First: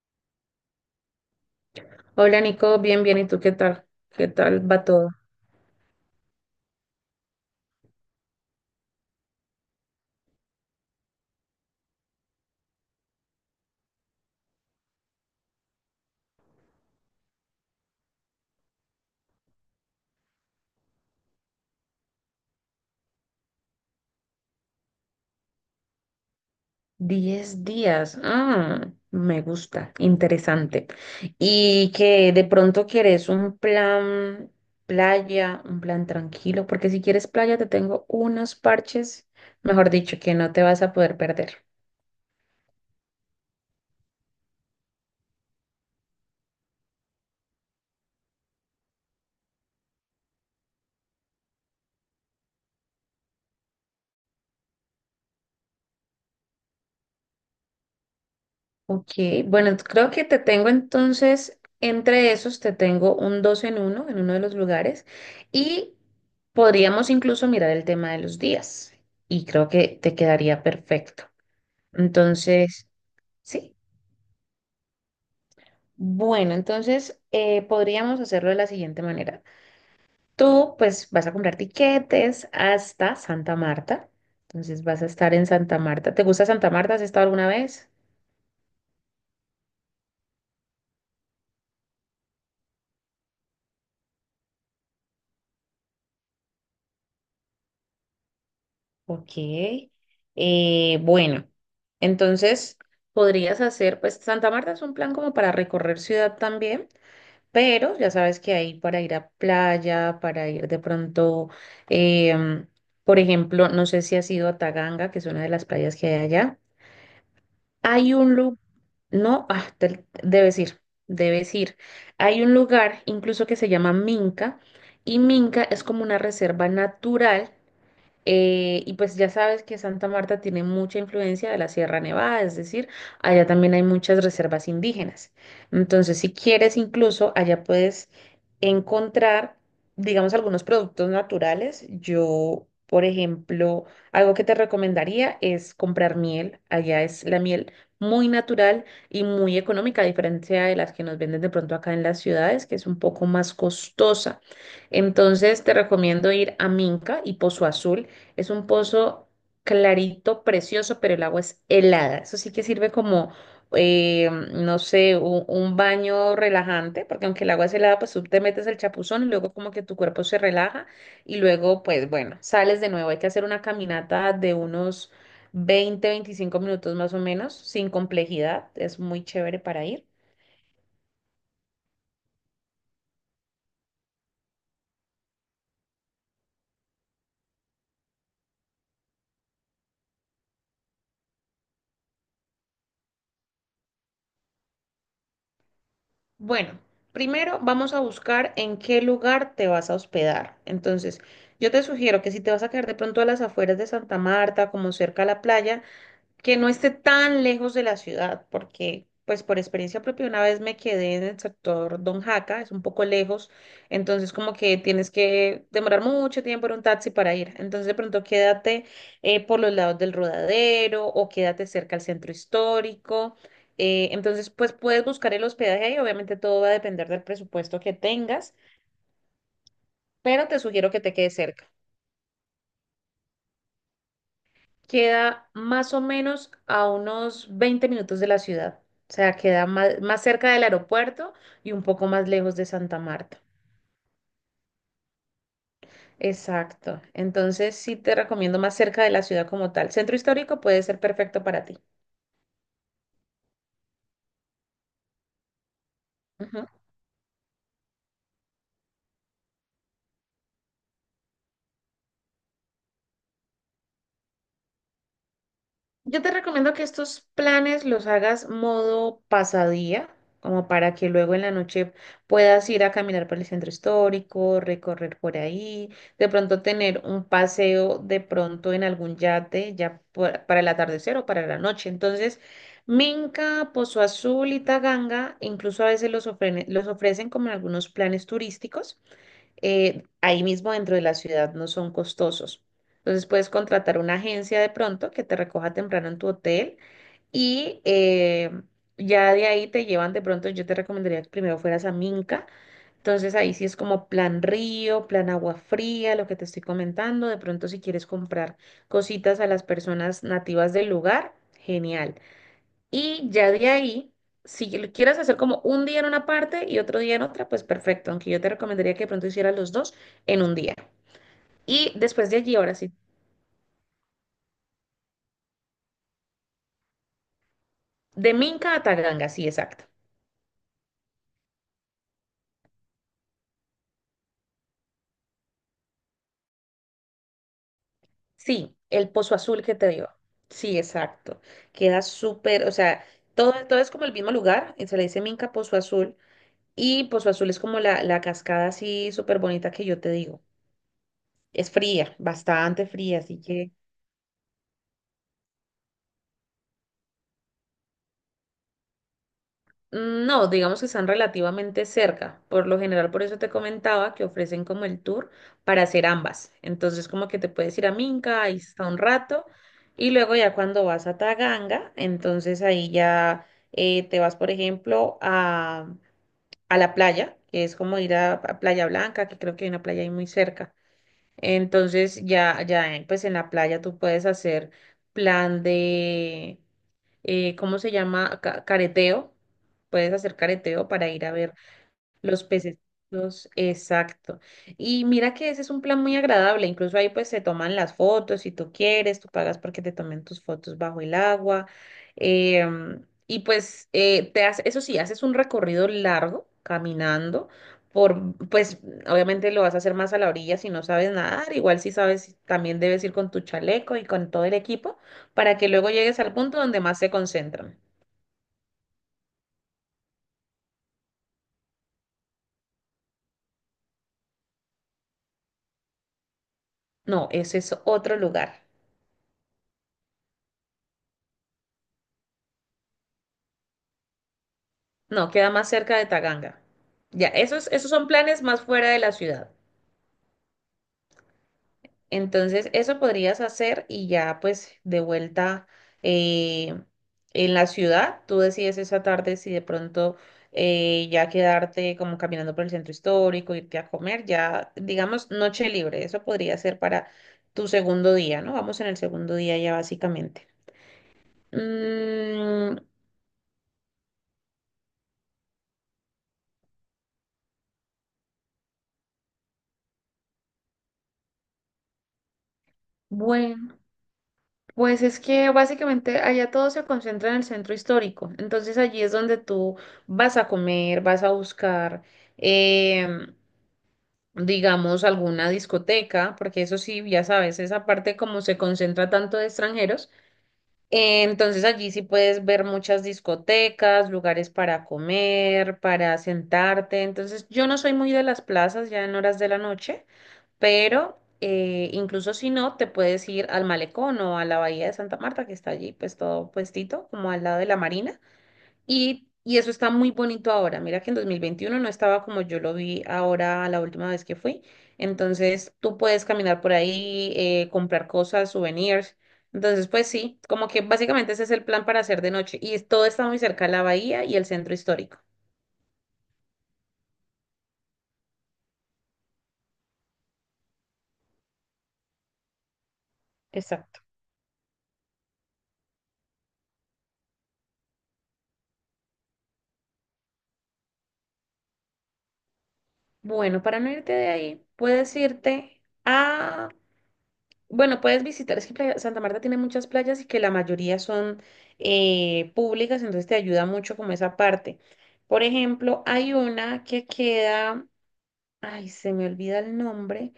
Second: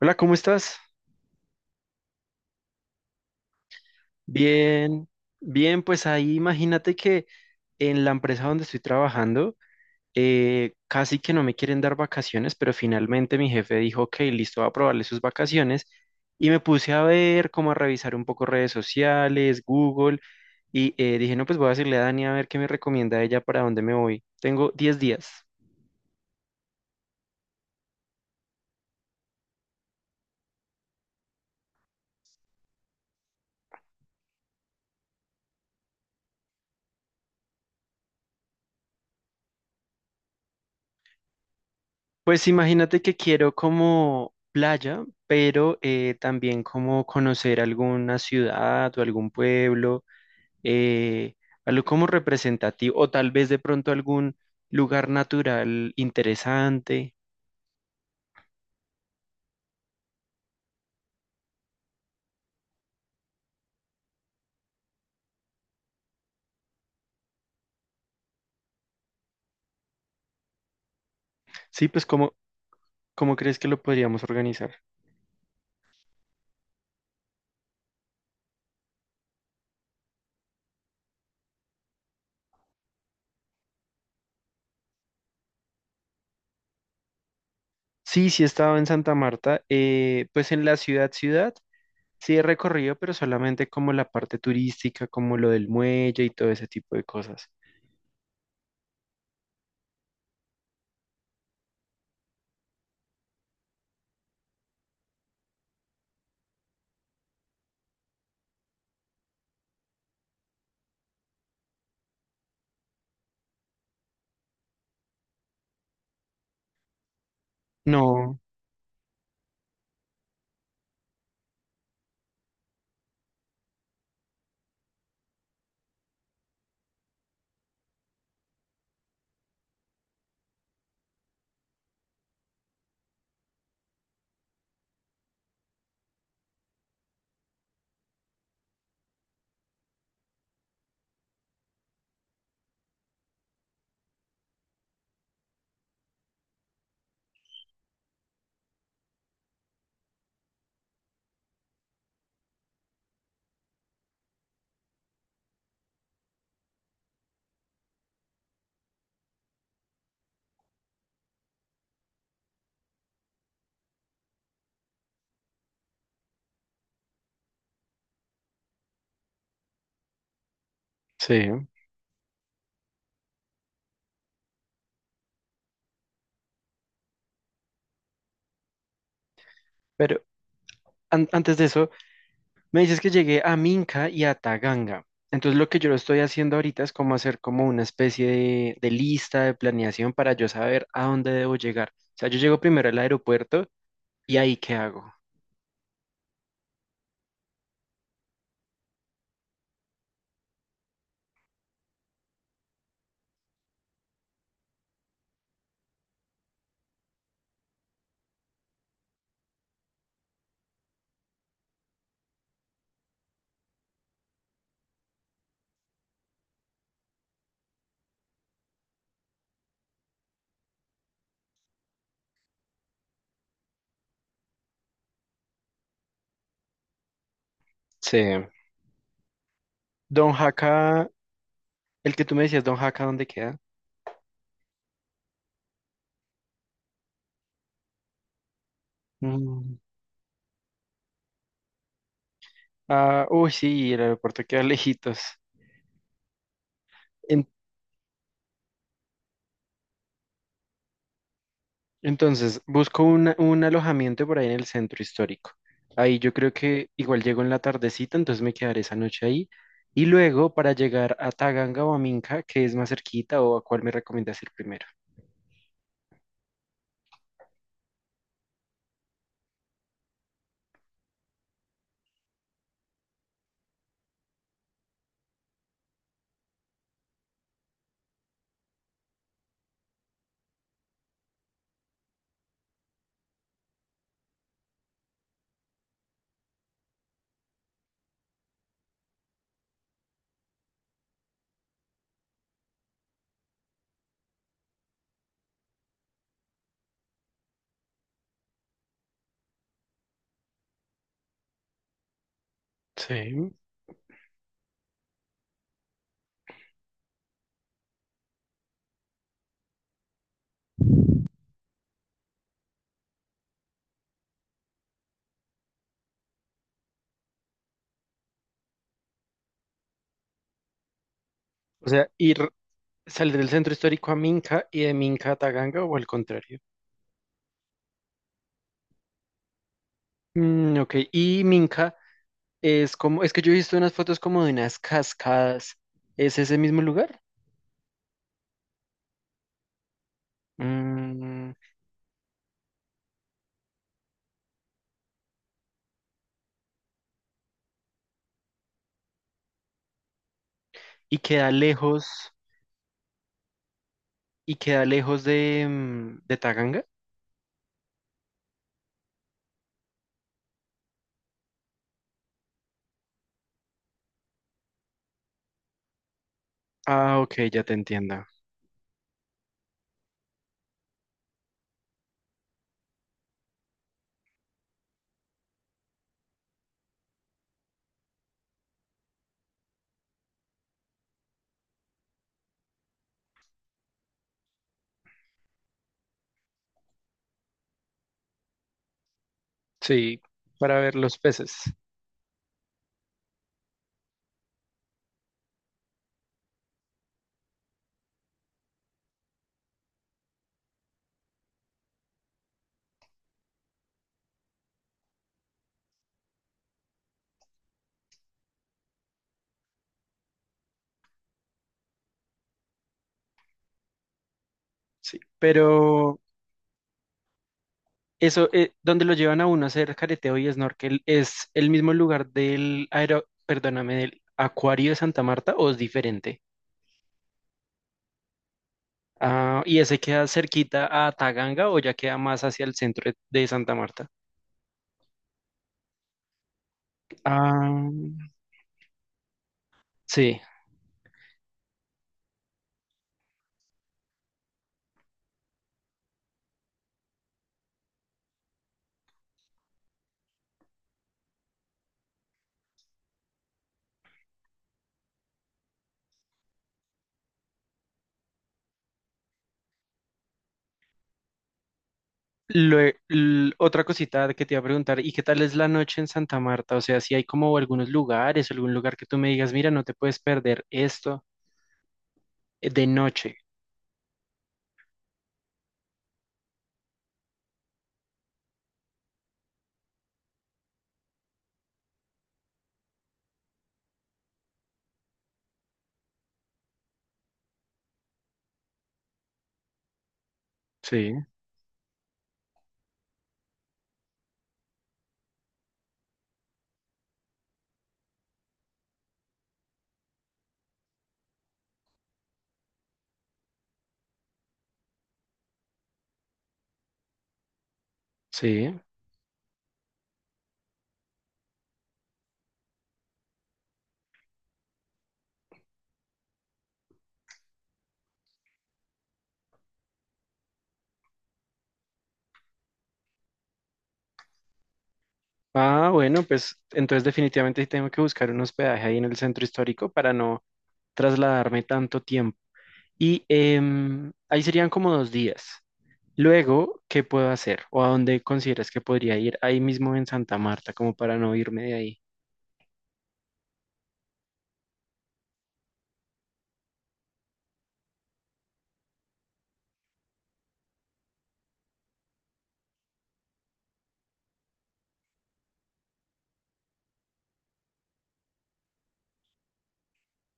Hola, ¿cómo estás? Hola Nico, bien, bien, ¿y tú qué tal? ¿Qué tal va Bien, todo? bien, pues ahí imagínate que en la empresa donde estoy trabajando, casi que no me quieren dar vacaciones, pero finalmente mi jefe dijo, ok, listo, va a aprobarle sus vacaciones y me puse a ver, como a revisar un poco redes sociales, Google, y dije, no, pues voy a decirle a Dani a ver qué me recomienda ella para dónde me voy. Tengo 10 días. 10 días, ah, me gusta, interesante. Y que de pronto quieres un plan playa, un plan tranquilo, porque si quieres playa te tengo unos parches, mejor dicho, que no te vas a poder perder. Pues imagínate que quiero como playa, pero también como conocer alguna ciudad o algún pueblo, eh, algo como representativo, o tal vez de pronto algún lugar natural interesante. Ok, bueno, creo que te tengo entonces, entre esos te tengo un dos en uno de los lugares y podríamos incluso mirar el tema de los días y creo que te quedaría perfecto. Sí, pues ¿cómo, Entonces, cómo crees que sí, lo podríamos organizar? bueno, entonces podríamos hacerlo de la siguiente manera. Tú pues vas a comprar tiquetes hasta Santa Marta, entonces vas a estar en Santa Marta. ¿Te gusta Santa Marta? ¿Has estado alguna vez? Sí, sí he estado en Santa Marta, pues en la ciudad, ciudad, sí he recorrido, pero solamente como la parte turística, como lo del muelle y todo ese tipo de cosas. Ok. Bueno, entonces podrías hacer, pues Santa Marta es un plan como para recorrer ciudad también, pero ya sabes que hay para ir a playa, para ir de pronto, em, por ejemplo, no sé si has ido a Taganga, que es una de las playas que hay allá. Hay un No, lugar, no, ah, debes ir, debes ir. Hay un lugar incluso que se llama Minca y Minca es como una reserva natural. Y pues ya sabes que Santa Marta tiene mucha influencia de la Sierra Nevada, es decir, allá también hay muchas reservas indígenas. Entonces, si quieres, incluso allá puedes encontrar, digamos, algunos productos naturales. Yo, por ejemplo, algo que te recomendaría es comprar miel. Allá es la miel muy natural y muy económica, a diferencia de las que nos venden de pronto acá en las ciudades, que es un poco más costosa. Entonces, te recomiendo ir a Minca y Pozo Azul es un pozo clarito, precioso, pero el agua es helada. Eso sí que sirve como, no sé, un baño relajante, porque aunque el agua es helada, pues tú te metes el chapuzón y luego como que tu cuerpo se relaja y sí. luego, pues bueno, sales de nuevo. Hay que hacer una caminata de unos 20 25 minutos más o menos, sin complejidad. Es muy chévere para ir. Pero antes de eso, me dices que llegué a Minca y a Taganga. Entonces lo que yo lo estoy haciendo ahorita es como hacer como una especie de lista de planeación para yo saber a dónde debo llegar. O sea, yo llego primero al aeropuerto y ahí qué hago. Bueno, primero vamos a buscar en qué lugar te vas a hospedar. Entonces, yo te sugiero que si te vas a quedar de pronto a las afueras de Santa Marta, como cerca a la playa, que no esté tan lejos de la ciudad, porque pues por experiencia propia una vez me quedé en el sector Don Jaca, es un poco lejos, entonces como que tienes que demorar mucho tiempo en un taxi para ir, entonces de pronto quédate por los lados del Rodadero o quédate cerca al centro histórico, entonces pues puedes buscar el hospedaje ahí, obviamente todo va a depender del presupuesto que Sí. tengas, Don pero te sugiero que Jaca, te quedes cerca. el que tú me decías, Don Jaca, ¿dónde queda? Queda más o menos a unos 20 minutos de la ciudad. O sea, queda Mm, más, más cerca del aeropuerto y un poco más lejos de Santa Ah, Marta. uy, sí, el aeropuerto queda lejitos. Exacto. Entonces sí te recomiendo más cerca de la ciudad como tal. Centro histórico puede ser perfecto para ti. Entonces, busco un alojamiento por ahí en el centro histórico. Ahí yo creo Ujú. que igual llego en la tardecita, entonces me quedaré esa noche ahí. Y luego para llegar a Taganga o a Minca, ¿que es más cerquita o a cuál me recomiendas ir primero? Yo te recomiendo que estos planes los hagas modo pasadía, como para que luego en la noche puedas ir a caminar por el centro histórico, recorrer por ahí, de pronto tener un paseo de pronto en algún yate, ya para el atardecer o para la noche. Entonces, Minca, Pozo Azul y Taganga, incluso a veces los ofrecen como en algunos planes turísticos, ahí mismo dentro de la ciudad no son costosos. Entonces puedes contratar una agencia de pronto que te recoja temprano en tu hotel y ya de ahí te llevan de pronto, yo te recomendaría que primero fueras a Minca, entonces Sí. ahí sí es como plan río, plan agua fría, lo que te estoy comentando, de pronto si quieres comprar cositas a las personas nativas del lugar, genial. Y ya de ahí, si lo quieres hacer como un día en una parte y otro día en otra, pues perfecto, aunque yo te recomendaría que de pronto hicieras los dos en un día. O Y sea, después de ir, allí, ahora sí, salir del centro histórico a Minca y de Minca a Taganga o al contrario. de Minca a Taganga, sí, exacto. Mm, ok, y Minca es como, es que yo he visto unas fotos como de unas cascadas. ¿Es ese mismo lugar? Sí, el Pozo Azul que te digo. Sí, exacto. Mm, Queda súper, o sea, todo, todo es como el mismo lugar, y se le dice Minca Pozo Azul, y Pozo Azul es como la cascada así súper bonita que yo te digo. ¿y queda Es lejos? fría, bastante fría, así que... ¿Y queda lejos de, mm, de Taganga? Mm, no, digamos que están relativamente cerca. Por lo general, por eso te comentaba que ofrecen como el tour para hacer ambas. Entonces, Ah, como ok, que te ya te puedes ir a entiendo. Minca, ahí está un rato, y luego ya cuando vas a Taganga, entonces ahí ya te vas, por ejemplo, a, la playa, que es como ir a Playa Blanca, que creo que hay una playa ahí muy cerca. Entonces, ya, ya, pues en la playa tú puedes hacer plan de ¿cómo se llama? Careteo. Puedes Sí, hacer para careteo ver para los ir a ver peces. los pececitos, exacto. Y mira que ese es un plan muy agradable, incluso ahí pues se toman las fotos, si tú quieres, tú pagas porque te tomen tus fotos bajo el agua. Y pues te hace, eso sí, haces un recorrido largo caminando por, pues obviamente lo vas a hacer más a la orilla si no sabes nadar, igual si sabes, también debes ir con tu chaleco y con todo el equipo Sí, para que luego pero llegues al punto donde más se concentran. eso, donde lo llevan a uno a hacer careteo y snorkel, ¿es el mismo lugar del aero, perdóname, del acuario de Santa Marta o es diferente? No, ese es otro lugar. Ah, ¿y ese queda cerquita a Taganga o ya queda más hacia el centro de Santa Marta? No, queda más cerca de Taganga. Ya, esos, Ah, esos son planes más fuera de la ciudad. sí. Entonces, eso podrías hacer y ya pues de vuelta, eh, en la ciudad, tú decides esa tarde si de pronto ya quedarte como caminando por el centro histórico, irte a comer, ya digamos noche libre, eso podría ser para tu segundo día, ¿no? Vamos en el segundo día ya básicamente. Mm, Otra cosita que te iba a preguntar, ¿y qué tal es la noche en Santa Marta? O sea, si hay como algunos lugares, algún lugar que tú me digas, mira, no te puedes perder esto, de noche. bueno. Pues es que básicamente allá todo se concentra en el centro histórico, entonces allí es donde tú vas a comer, vas a buscar, em, digamos, alguna discoteca, porque eso sí, ya sabes, esa parte como se concentra tanto de extranjeros, Sí, entonces allí sí puedes ver muchas discotecas, lugares para comer, para sentarte, entonces yo no soy muy de las plazas ya en horas de la noche, pero incluso si no, te puedes ir al malecón o a la bahía de Santa Marta, que está allí, pues todo puestito, como al lado de la marina, sí. y eso está muy bonito ahora. Mira que en 2021 no estaba como yo lo vi ahora la última vez que fui, entonces tú puedes caminar por ahí, comprar cosas, souvenirs. Entonces, pues sí, como que básicamente ese es el plan para hacer de noche y todo está muy cerca de la bahía y el centro histórico. Ah, bueno, pues entonces definitivamente sí tengo que buscar un hospedaje ahí en el centro histórico para no trasladarme tanto tiempo. Y Exacto. Ahí serían como 2 días. Luego, ¿qué puedo hacer? ¿O a dónde consideras que podría ir ahí mismo en Santa Marta, como para no irme de ahí? Bueno, para no irte de ahí, puedes irte a, bueno, puedes visitar, es que Santa Marta tiene muchas playas y que la mayoría son públicas, entonces te ayuda mucho como esa parte. Por ejemplo, hay una que queda, ay, se me olvida el nombre,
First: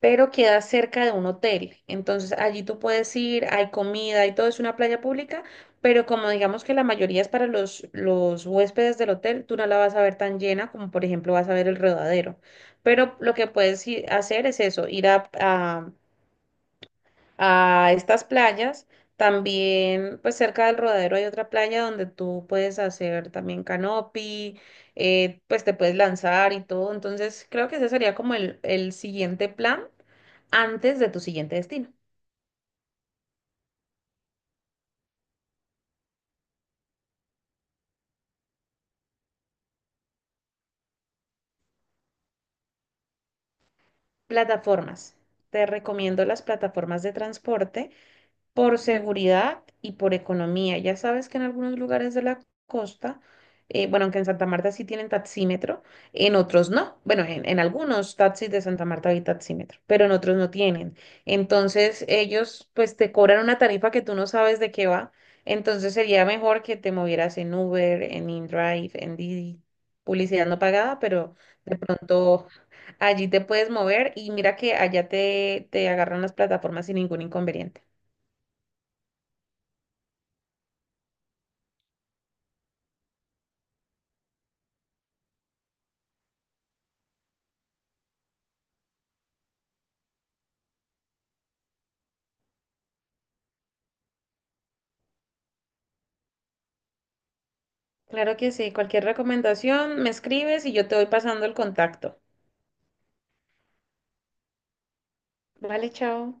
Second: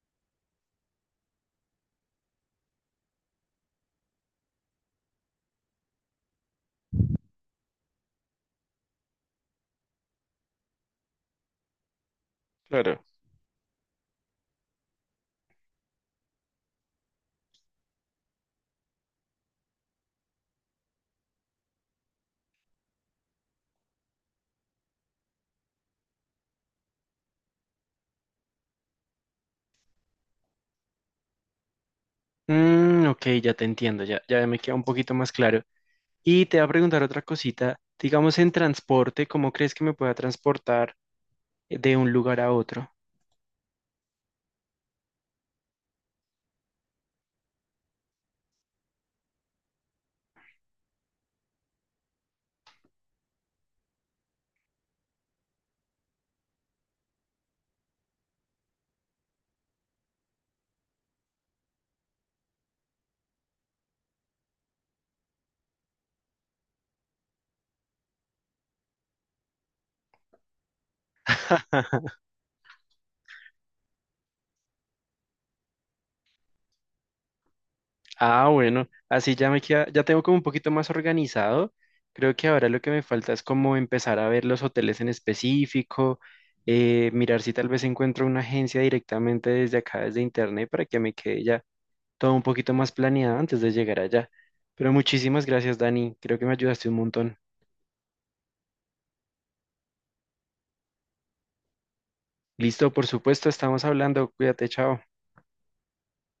pero queda cerca de un hotel. Entonces allí tú puedes ir, hay comida y todo, es una playa pública, pero como digamos que la mayoría es para los huéspedes del hotel, tú no la vas a ver tan llena como por ejemplo vas a ver el Rodadero. Pero lo que puedes hacer es eso, ir a estas playas. También, pues cerca del Rodadero hay otra playa donde tú puedes hacer también canopy, pues te puedes lanzar y todo. Entonces, creo que ese sería como el siguiente plan antes de tu siguiente destino. Mm, ok, ya te entiendo, ya, ya me queda un poquito más claro. Y te voy a preguntar otra cosita, digamos en transporte, ¿cómo crees que me pueda transportar, de un lugar a otro? Plataformas. Te recomiendo las plataformas de transporte. Por seguridad y por economía. Ya sabes que en algunos lugares de la costa, bueno, aunque en Santa Marta sí tienen taxímetro, en otros no. Bueno, en algunos taxis de Santa Marta hay taxímetro, pero en otros no tienen. Entonces ellos pues te cobran una tarifa que tú no sabes de qué va. Entonces sería mejor que te movieras en Uber, en InDrive, en Didi, publicidad no pagada, pero de pronto allí te puedes mover y mira que allá te, agarran las plataformas sin ningún inconveniente. Ah, bueno, así ya me queda, ya tengo como un poquito más organizado. Creo que ahora lo que me falta es como empezar a ver los hoteles en específico, mirar si tal vez encuentro una agencia directamente desde acá, desde internet, para que me quede ya todo un poquito más planeado antes de llegar allá. Pero muchísimas gracias, Dani. Creo que me ayudaste un montón. Claro que sí. Cualquier recomendación me escribes y yo te voy pasando el contacto. Listo, por supuesto, estamos hablando. Cuídate, chao. Vale, chao.